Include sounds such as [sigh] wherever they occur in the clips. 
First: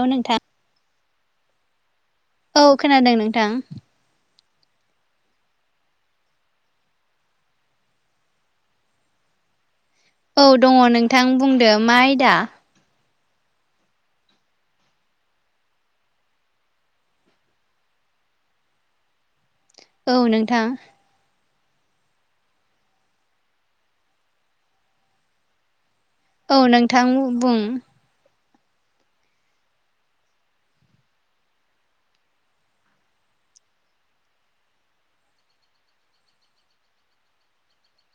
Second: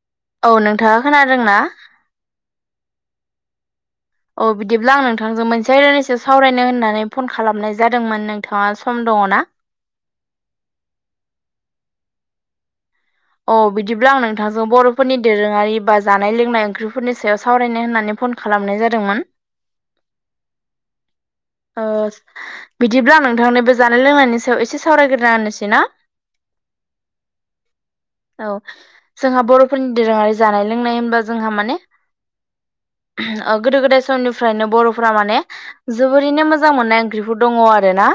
औ नोंथां औ नोंथाङा खोनादोंना? औ खोनादों नोंथां। औ बिदिब्ला आं नोंथांजों मोनसे आयदानि सायाव सावरायनो होननानै फन खालामनाय जादोंमोन नोंथाङा सम दङ ना। औ दङ नोंथां बुंदो मा आयदा औ बिदिब्ला आं नोंथांजों बर'फोरनि दोरोङारि बा जानाय लोंनाय ओंख्रिफोरनि सायाव सावरायनाय होननानै फन खालामनाय जादोंमोन। औ नोंथां। आ बिदिब्ला नोंथांनि बे जानाय लोंनायनि सायाव एसे सावरायग्रोना होनोसै ना औ नोंथां बुं औ जोंहा बर'फोरनि दोरोङारि जानाय लोंनाय होनबा जोंहा माने गोदो गोदाय समनिफ्रायनो बर'फोरा माने जोबोरैनो मोजां मोननाय ओंख्रिफोर दङ आरो ना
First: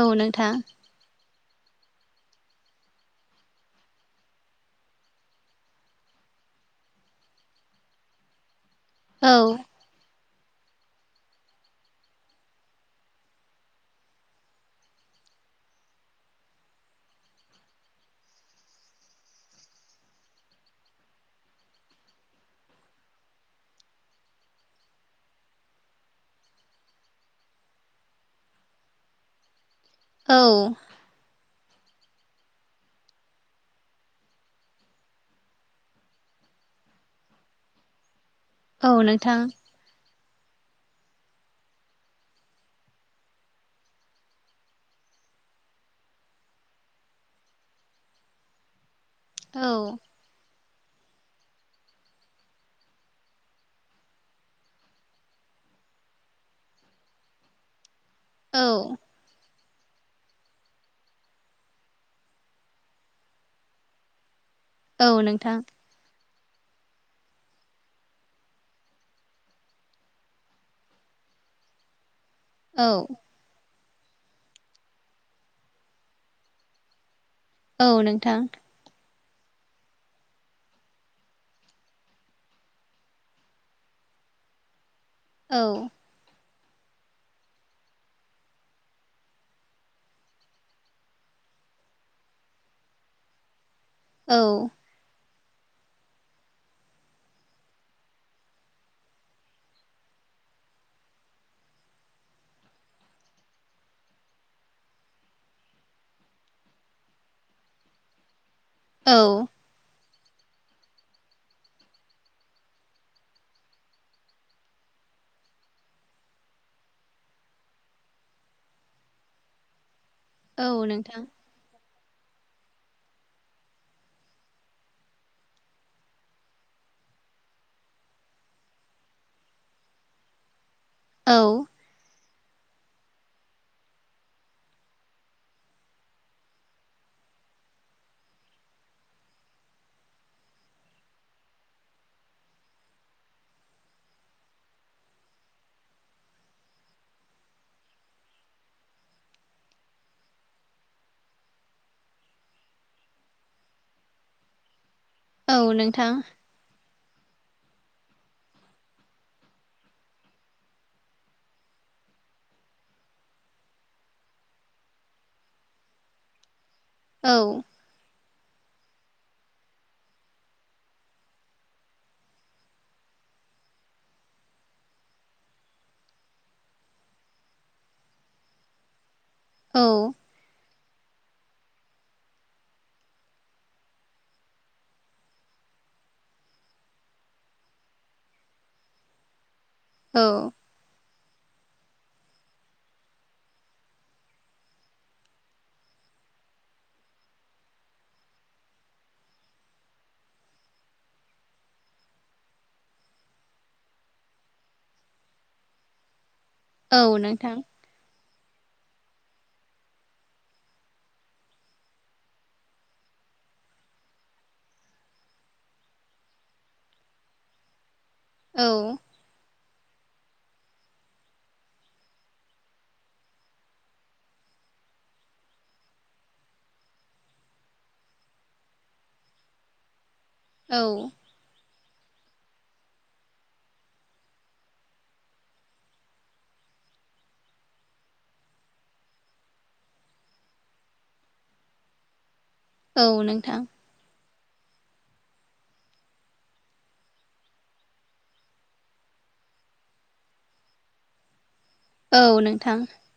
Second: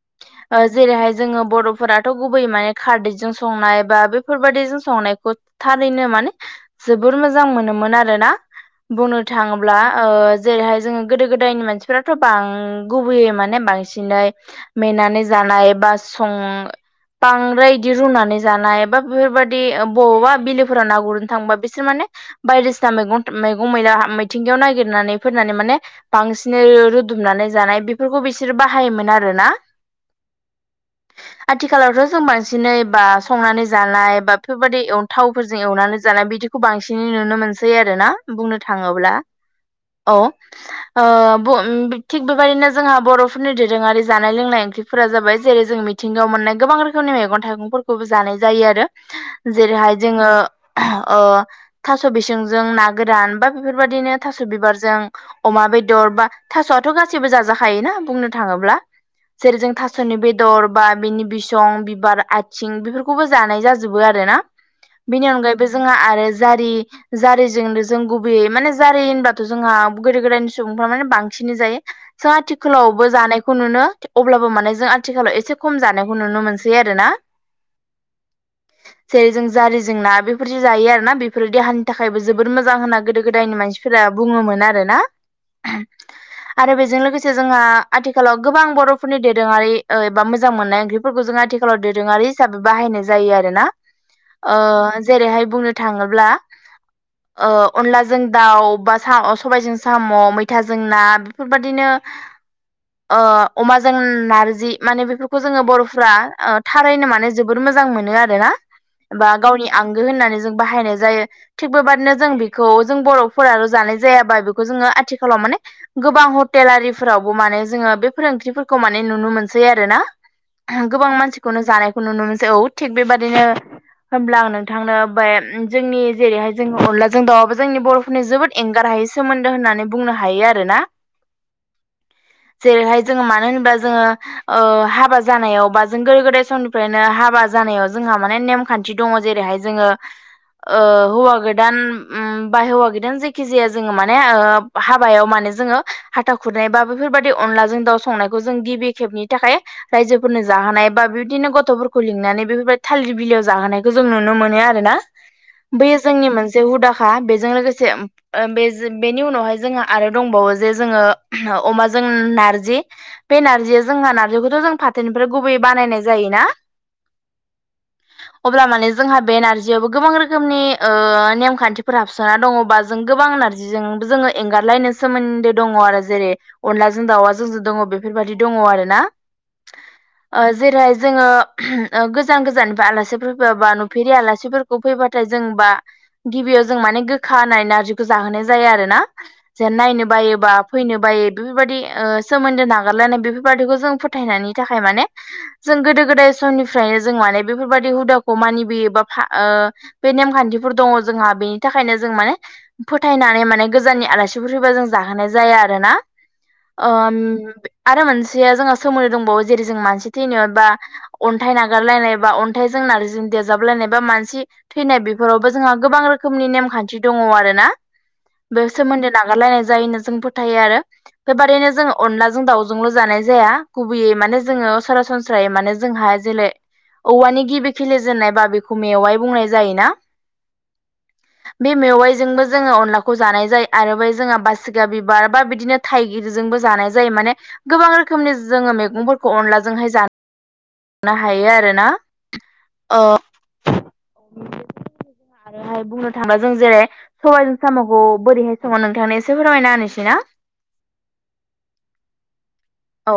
औ नोंथां जेरैहाय जोङो बर'फोराथ' गुबैयै माने खारदैजों संनाय बेफोरबायदि जों संनायखौ थारैनो माने जोबोर मोजां मोनोमोन आरोना। बुंनो औ थाङोब्ला। जेरैहाय जोङो गोदो गोदायनि मानसिफ्राथ' बां गुबैयै माने बांसिनै मेनानै जानाय बा सं बांद्राय बिदि रुनानै जानाय एा बेफोरबदि बबावबा बिलोफोरा ना गुरनो थांबा बिसोर माने बायदिसिना मैगं मैगं मैला मिथिंगायाव ननायागिरनानै फोननानै माने बांसिनै रुदुमनानै जानाय बेफोरखौ बिसोरो बाहायोमोन आरोना। औ। आथिखालावथ' जों बांसिनै बा संनानै जानाय बा बेफोरबायाददि थावफोरजों एवनानै जानाय बिदिखौ बांसिनै नुनो मोनसै आरोना बुंनो औ थाङोब्ला नोंथां औ ओ थिग बेबायदिनो जोंहा बर'फोरनि दोरोङारि जानाय लोंनाय ओंख्रिफोरा जाबाय जेरै जों मिथिंगायाव मोननाय गोबां रोखोमनि मेगं थाइगंफोरखौबो जानाय जायो आरो औ जेरैहाय जोङो ओ थास' बिसंजों ना गोरान बा बेफोरबायदिनो थास' बिबारजों अमा बेदर बा थास'आथ' गासिबो जाजाखायोना बुंनो औ थाङोब्ला जेरै जों थास'नि बेदर बा बिनि बिसं बिबार आइथिंफोर खौबो जानाय जाजोबो आरोना औ बेनि नोंथां अनगायैबो जोङा आरो जारि जारिजोंनो जों गुबैयै माने जारि होनबाथ' जोंहा गोदो गोदायनि सुबुंफ्रा माने बांसिन जायो। जाथो औ खोलावबो जानायखौ नुनो अब्लाबो माने जों आथिखालाव एसे खम जानायखौ नुनो मोनसै आरोना औ नोंथां जेरै जों जारिजों ना बेफोर जि जायो आरोना बेफोर देहानि थाखायबो जोबोद मोजां होनना गोदो गोदायनि मानसि फोरा बुङोमोन आरोना औ आरो बेजों लोगोसे जोंहा आथिखालाव गोबां बर'फोरनि दोरोङारि ओ एबा मोजां मोननाय ओंख्रि फोरखौ आथिखालाव दोरोङारि हिसाबै बाहायनाय जायो आरोना औ ओ जेरैहाय बुंनो थाङोब्ला [inaudible] ओ अनलाजों दाउ बा सबाइजों साम' मैथाजों ना बेफोरबायदिनो [inaudible] ओ अमाजों नारजि माने बेफोरखौ जोङो बर'फ्रा ओ थारैनो माने जोबोर मोजां मोनो आरोना औ बा गावनि आंगो होननानै जों बाहायनाय जायो। थिग बेबायदिनो जों बेखौ जों बर'फोराल' जानाय जायाबा बेखौ जोङो आथिखालाव माने गोबां हटेलारिफोरावबो माने जोङो बेफो ओंख्रिफोरखौ माने नुनो मोनसै आरोना औ गोबां नोंथां मानसिखौनो जानायखौ नुनो मोनसै औ थिग बेबादिनो होमब्ला आं नोंथांनो बे‌ जोंनि जेरैहाय जोंङो अनलाजों दावाबो जोंनि बर'फोरनि जोबोद एंगारहायै सोमोन्दो होननानै बुंनो हायो आरोना। औ जेरैहाय जोङो मानो होनोबा जोङो ओ हाबा जानायाव बा जों गोदो गोदाय सम फ्रायनो हाबा जानायाव जोंहा माने नेमखान्थि दङ जेरैहाय जोङो ओ हौवा गोदान उम बा हौवा गोदान जायखि जाया जोङो माने ओ हाबायाव माने जोङो हाथा खुरनाय बा बेफोरबायदि अनलाजों दाउ संनायखौ जों गिबि खेबनि थाखाय रायजोफोरनो जाहोनाय बा बिबदिनो गथ' गथ'फोरखौ लिंनानै बेफोरबायदि थालिरबिलियाव जाहोनायखौ जों नुनो मोनो आरोना औ बैयो नोंथां जोंनि मोन से हुदाखा बेजों लोगोसे ओ बे बेनि उनावहाय जोंहा आरो दंबावो जे जोङो अमाजों नारजि बे नारजिया जोंहा नारजिखौथ' जों फाथोनिफ्राय गुबैयै बानायनाय जायो ना औ अब्ला माने जोंहा बे नारजियाबो गोबां रोखोमनि ओ नेम खान्थिफोर हाब सनना दङबा जों गोबां नारजिजों जोङो एंगारलायनो सोमोन्दो दङ आरो जेरै अनलाजों दाउवा जोंजों दङ बेफोरबायदि दङ आरोना औ ओ जेरैहाय जोङो गोजान गोजाननिफ्राय आलासिफोर फैबा बा नुफेरि आलासिफोरखौ फैबाथाय जोंबा गिबियाव जों माने गोखा होनानाय नारजिखौ जाहोनाय जाया आरोना जेन नायनो औ बायोबा फैनो बायो बेफोरबायदि ओ सोमोन्दो नागारलानाय बेफोरबादिखौ जों फोथायनायनि थाखाय माने जों गोदो गोदाय समनिफ्रायनो जों माने बेफोरबायदि हुदाखौ मानिबोयोबा फा ओ बे नेमखान्थिफोर दङ जोंहा बेनि थाखायनो जों माने फोथायनानै माने गोजाननि आलासिफोर फैबा जों जाहोनाय जाया आरोना। औ ओम नोंथां आरो मोनसेया जोंहा सोमोनदो दंबावो जेरै जों मानसि थैनाय बा अन्थाइ नागारलायनाय बा अन्थाइजों नारजिजों देजाबलायनाय बा मानसि थैनाय बेफोरावबो जोंहा गोबां रोखोमनि नेमखान्थि दङ' आरोना औ बे सोमोन्दो नागारलायनाय जायो जों फोथायो आरो बेबादिनो जोङो अनलाजों दाउजोंल' जानाय जाया गुबैयै माने जोङो सरासनस्रायै माने जोंहा जेलै औवानि गिबि खिलिजेननाय बा बेखौ मेवाय बुंनाय जायोना औ बे मेवाइजोंबो जोङो अनलाखौ जानाय जाय आरो बे जोंहा बासिगा बिबार बा बिदिनो थाइगिरजोंबो जानाय जायो माने गोबां रोखोमनि जोङो मैगंफोरखौ अनलाजोंहाय जानो नो हायो आरोना ओ औ नोंथां आरोहाय बुंनो थाङोबा जों जेरै सबाइजों साम'खौ बोरैहाय सङो नोंथांनो एसे फोरमायना होनोसै ना औ नोंथां औ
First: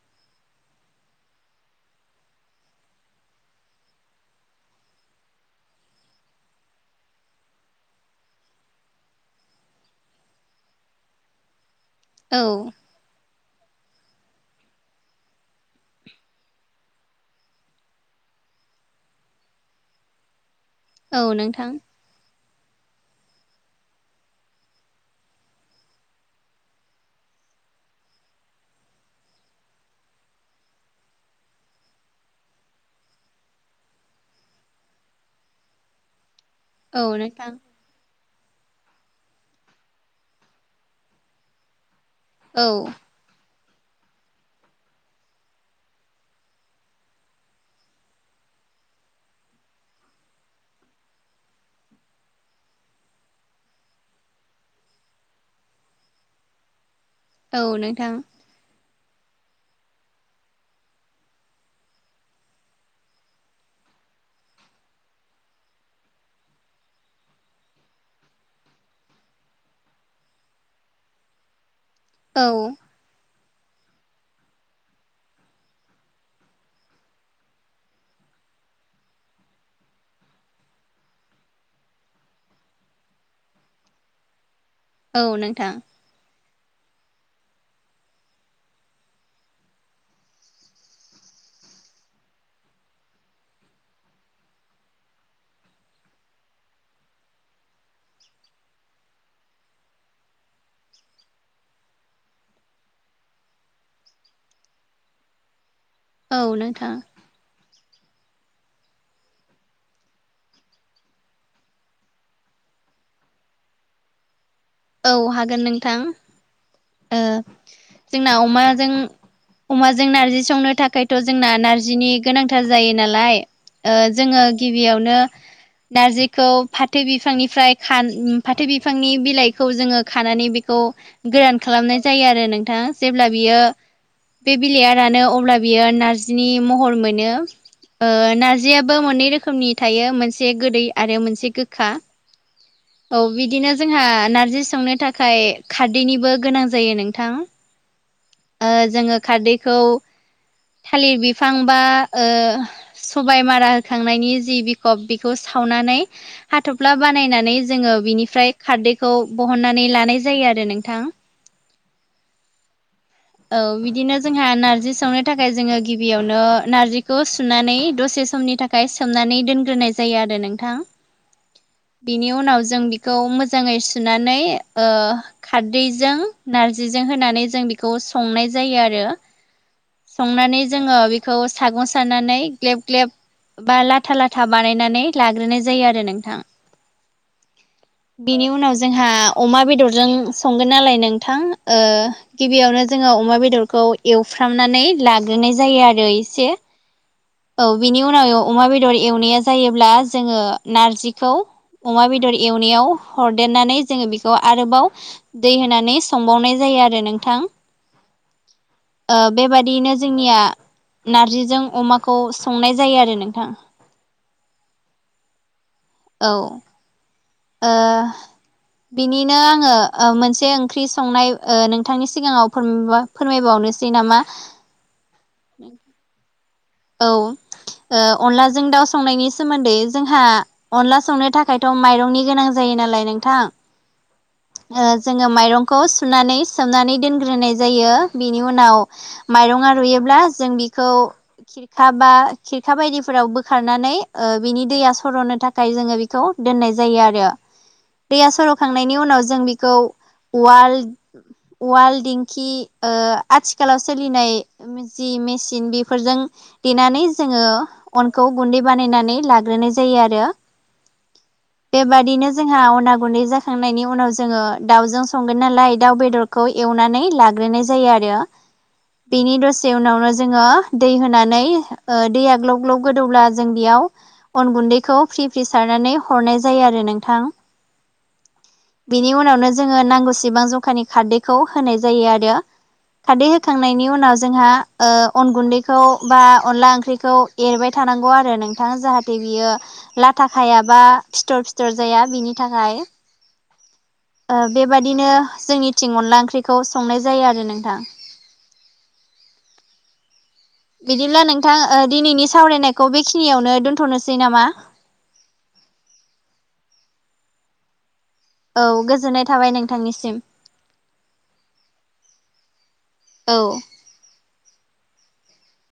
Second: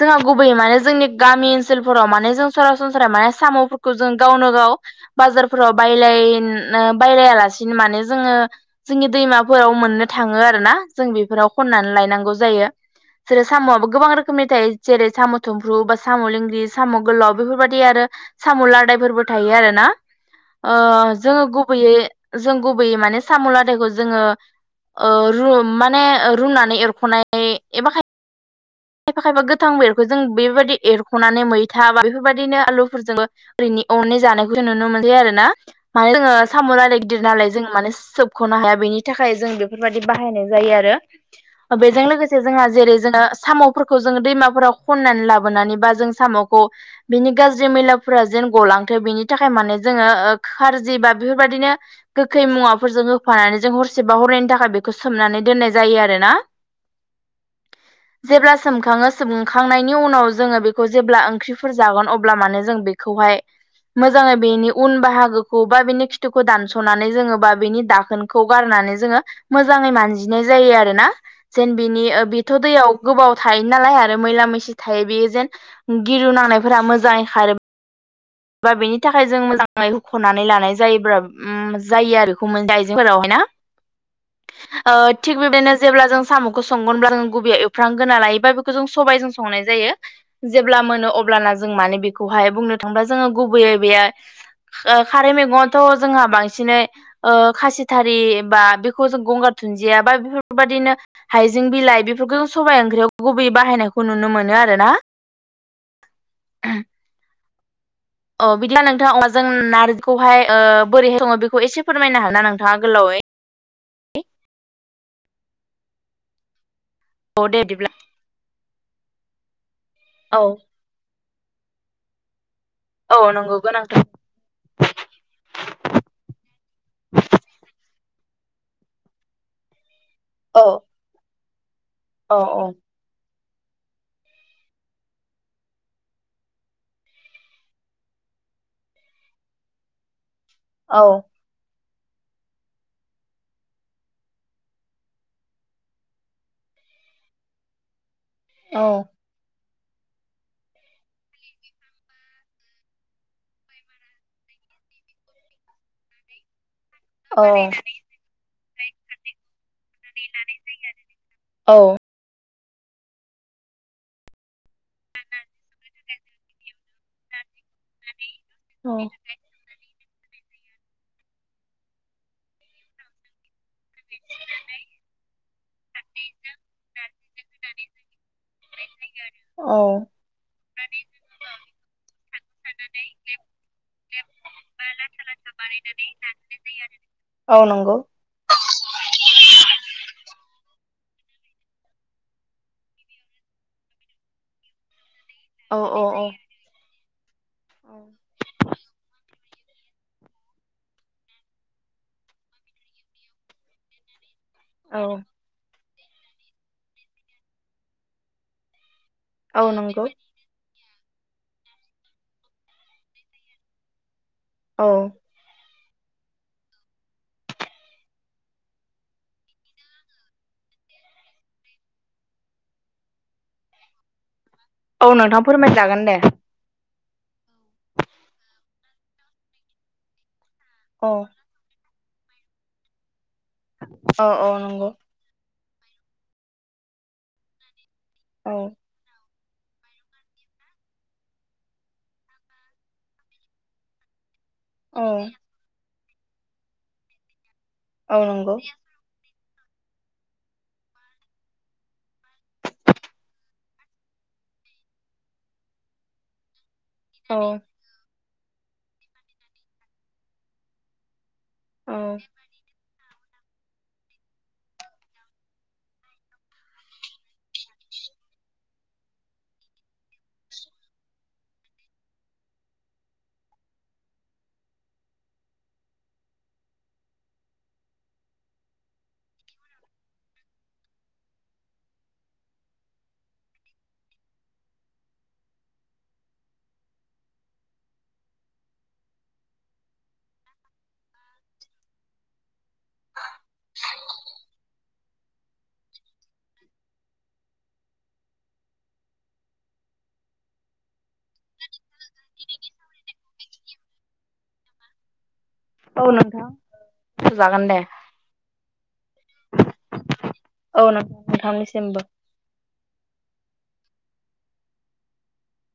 जोंहा गुबैयै माने जोंनि गामि सोलफोराव माने जों सरासनस्रा माने साम'फोरखौ जों गावनो गाव बाजारफोराव बायलाय बायलायालासिनो माने जोङो जोंनि दैमाफोराव मोननो थाङो आरोना जों बेफोराव खननानै लाय नांगौ औ जायो जेरै सामुआबो गोबां रोखोमनि थायो, जेरै सामु थुमफ्रु बा सामु लिं ग्रि साम' गोलाव बेफोरबायदि आरो साम' लादायफोरबो थायो आरोना ओ औ जोङो नोंथां औ गुबैयै जों गुबैयै माने साम' लादायखौ जोङो ओ रू माने रुनानै एरख'नाय एबा खाय खायफा खायफा गोथां बेरखौ जों बेबायदि एरख सनानै मैथा बा बेफोरबायदिनो आलुफोरजोंबो ओरैनि अनै जानायखौ नुनो मोनसै आरोना माने जोङो साम'लादाय गिदिर नालाय नोंथां जों माने सोब ख'नो हाया बेनि थाखाय जों बेफोरबायदि बाहायनाय जायो आरो बेजों लोगोसे जोंहा औ जेरै जोङो साम'फोरखौ जोङो दैमाफोराव खननानै लाबोनानै बा जों साम'खौ बिनि गाज्रि मैलाफोरा जेन गलांथों बिनि थाखाय माने जोङो ओ खारजि बा बेफोरबायदिनो गोखै मुवाफोरजों होफानानै जों हरसेबा हरैनायनि थाखाय बेखौ सोमनानै दोननाय जायो आरोना औ नोंथां। जेब्ला सोमखाङो सोमखांनायनि उनाव जोङो बे खौ जेब्ला ओंख्रिफोर जागोन अब्ला माने जों बेखौहाय मोजाङै बेनि उन बाहागोखौ बा बेनि खिथुखौ दानस'नानै जोङो बा बेनि दाखोन खौ गारनानै जोङो मोजाङै मानजिनाय जायो आरोना जेन बिनि औ बेथ' दैयाव गोबाव थायो नालाय आरो मैला मैसि थायो बेयो जेन गिरु नांनायफोरा मोजाङै खारो बा बेनि थाखाय जों मोजाङै हुख'नानै लानाय जायोब्ला ओम जायो आरो बेखौ दाइजेंफोरावहायना ओ थिग नोंथां बेबादिनो जेब्ला जों साम'खौ संगोनब्ला जों गुबैयाव एवफ्राम गोरना लायोबा बेखौ जों सबबायजों संनाय जायो जेब्ला मोनो अब्लाना जों माने बेखौहाय बुंनो थांबा जोङो गुबैयै बेयो ओ खारै मैगंआथ' जोंहा बांसिनै ओ खासिथारि बा बेखौ जों गंगार दुनदिया बा बेफोरबादिनो हाइजें बिलाइ बेफोरखौ जों स'बाय ओंख्रियाव गुबैयै बाहायनायखौ नुनो मोनो आरोना औ नोंथां अ बिदिब्ला नोंथाङा अमाजों नार्जिखौहाय ओ बोरैहाय सङो बेखौ एसे फोरमायनो हागोनना नोंथाङा गोलावै औ हागोन नोंथां। ओ औ दे बिदिब्ला जोंना अमाजों अमाजों औ नारजि संनो थाखायथ' जोंना नारजिनि गोनांथार जायो औ नालाय नंगौ ओ गोनांथार जोङो गिबियावनो नारजिखौ फाथो बिफांनिफ्राय खा फाथो बिफांनि बिलाइ खौ जोङो खानानै औ बेखौ गोरान खालामनाय जायो औ आरो औ नोंथां जेब्ला बियो बे बिलाइयानो अब्ला बियो नारजिनि महर मोनो नारजियाबो मोननै रोखोमनि थायो मोन से औ आरो मोनसे गोखा औ बिदिनो जोंहा नार जि संनो थाखाय खारदैनिबो गोनां जायो नोंथां ओ औ जोङो खारदैखौ थालिर बिफां ओ बा सबाय मारा होखांनायनि जि बिखब बेखौ सावनानै हाथ'फ्ला बानायनानै जोङो बिनिफ्राय खारदैखौ बहननानै लानाय जायो आरो नोंथां औ औ बिदिनो जोंहा नारजि सावनो थाखाय जोङो गिबियावनो नारजिखौ सुनानै दसे समनि था खाय औ सोमनानै दोनग्रोनाय जायो आरो नोंथां बिनि उनाव जों बिखौ मोजाङै सुनानै ओ खारदैजों नारजिजों होनानै जों बेखौ संनाय जायो आरो संनानै जोङो बेखौ सागं सारनानै ग्लेब ग्लेब बा ला था लाथा बानायनानै लाग्रोनाय जायो आरो नोंथां औ नंगौ बिनि उनाव जोंहा अमा बेदरजों संगोन नालाय नोंथां ओ गिबियावनो जोङो अमा बेदरखौ एवफ्रामनानै लाग्रोनाय औ जायो औ आरो औ एसे औ बिनि उनाव अमा बेदर एवनाया जायोब्ला जोङो नारजिखौ अमा बेदर एवनायाव हरदेरनानै जोङो बे खौ आरोबाव औ दै होनानै संबावनाय जायो आरो नोंथां ओ औ बेबादियैनो नंगौ जोंनिया नारजिजों अमाखौ संनाय जायो आरो नोंथां। औ औ ओ बिनिनो आङो ओ मोनसे ओंख्रि संनाय ओ नोंथांनि सिगाङाव फोरमा फोरमायबावनोसै नामा औ नोंथां फोरमायजागोन दे औ ओ अनलाजों दाउ संनायनि सोमोन्दै जोंहा अनला औ संनो थाखाय थ' माइरंनि गोनां जायो नालाय नोंथां औ औ ओ नंगौ जोङो माइरंखौ सुनानै सोमनानै दोनग्रोनाय जायो बेनि औ उनाव माइरङा रुयोब्ला जों बिखौ खाबा खिरखा बायदिफोराव बोखारनानै ओ बिनि दैया औ सर'नो थाखाय जोङो बि खौ दोननाय जायो आरो औ दैया नंगौ सर'खांनायनि उनाव जों बेखौ उवाल उवाल दिेंखि ओ आथिखालाव सोलिनाय जि मेसिन बेफोरजों देनानै औ जोङो अनखौ गुन्दै बानायनानै लाग्रोनाय जायो आरो औ बेबादिनो जोंहा अना गुन्दै जा खांनायनि उनाव जोङो दाउजों संगोन नालाय दाउ बेदरखौ एवनानै लाग्रोनाय जायो आरो बेनि दसे उनावनो जोङो दै होना नै ओ दैया ग्लब ग्लब गोदौब्ला जों बेयाव अन गुन्दैखौ फ्रि फ्रि सारनानै हरनाय जायो आरो नोंथां बिनि उनावनो जोङो नांगौसेबां जंखानि खारदैखौ होनाय जायो आरो खारदै होखांनायनि उनाव जोंहा ओ अन गुन्दैखौ बा अनला ओंख्रिखौ एरबाय थानांगौ आरो नोंथाङा जाहाथे बियो लाथा खायाबा फिथर फिथर जाया बिनि थाखाय बेबादिनो जोंनि थिं अनला ओंख्रिखौ संनाय जायो आरो नोंथां बिदिब्ला नोंथां दिनैनि सावरायनायखौ बेखिनियावनो दोन्थ'नोसै नामा औ नोंथां दोनथ' जागोन दे औ गोजोननाय थाबाय नोंथांनिसिम औ नोंथां नोंथांनिसिमबो औ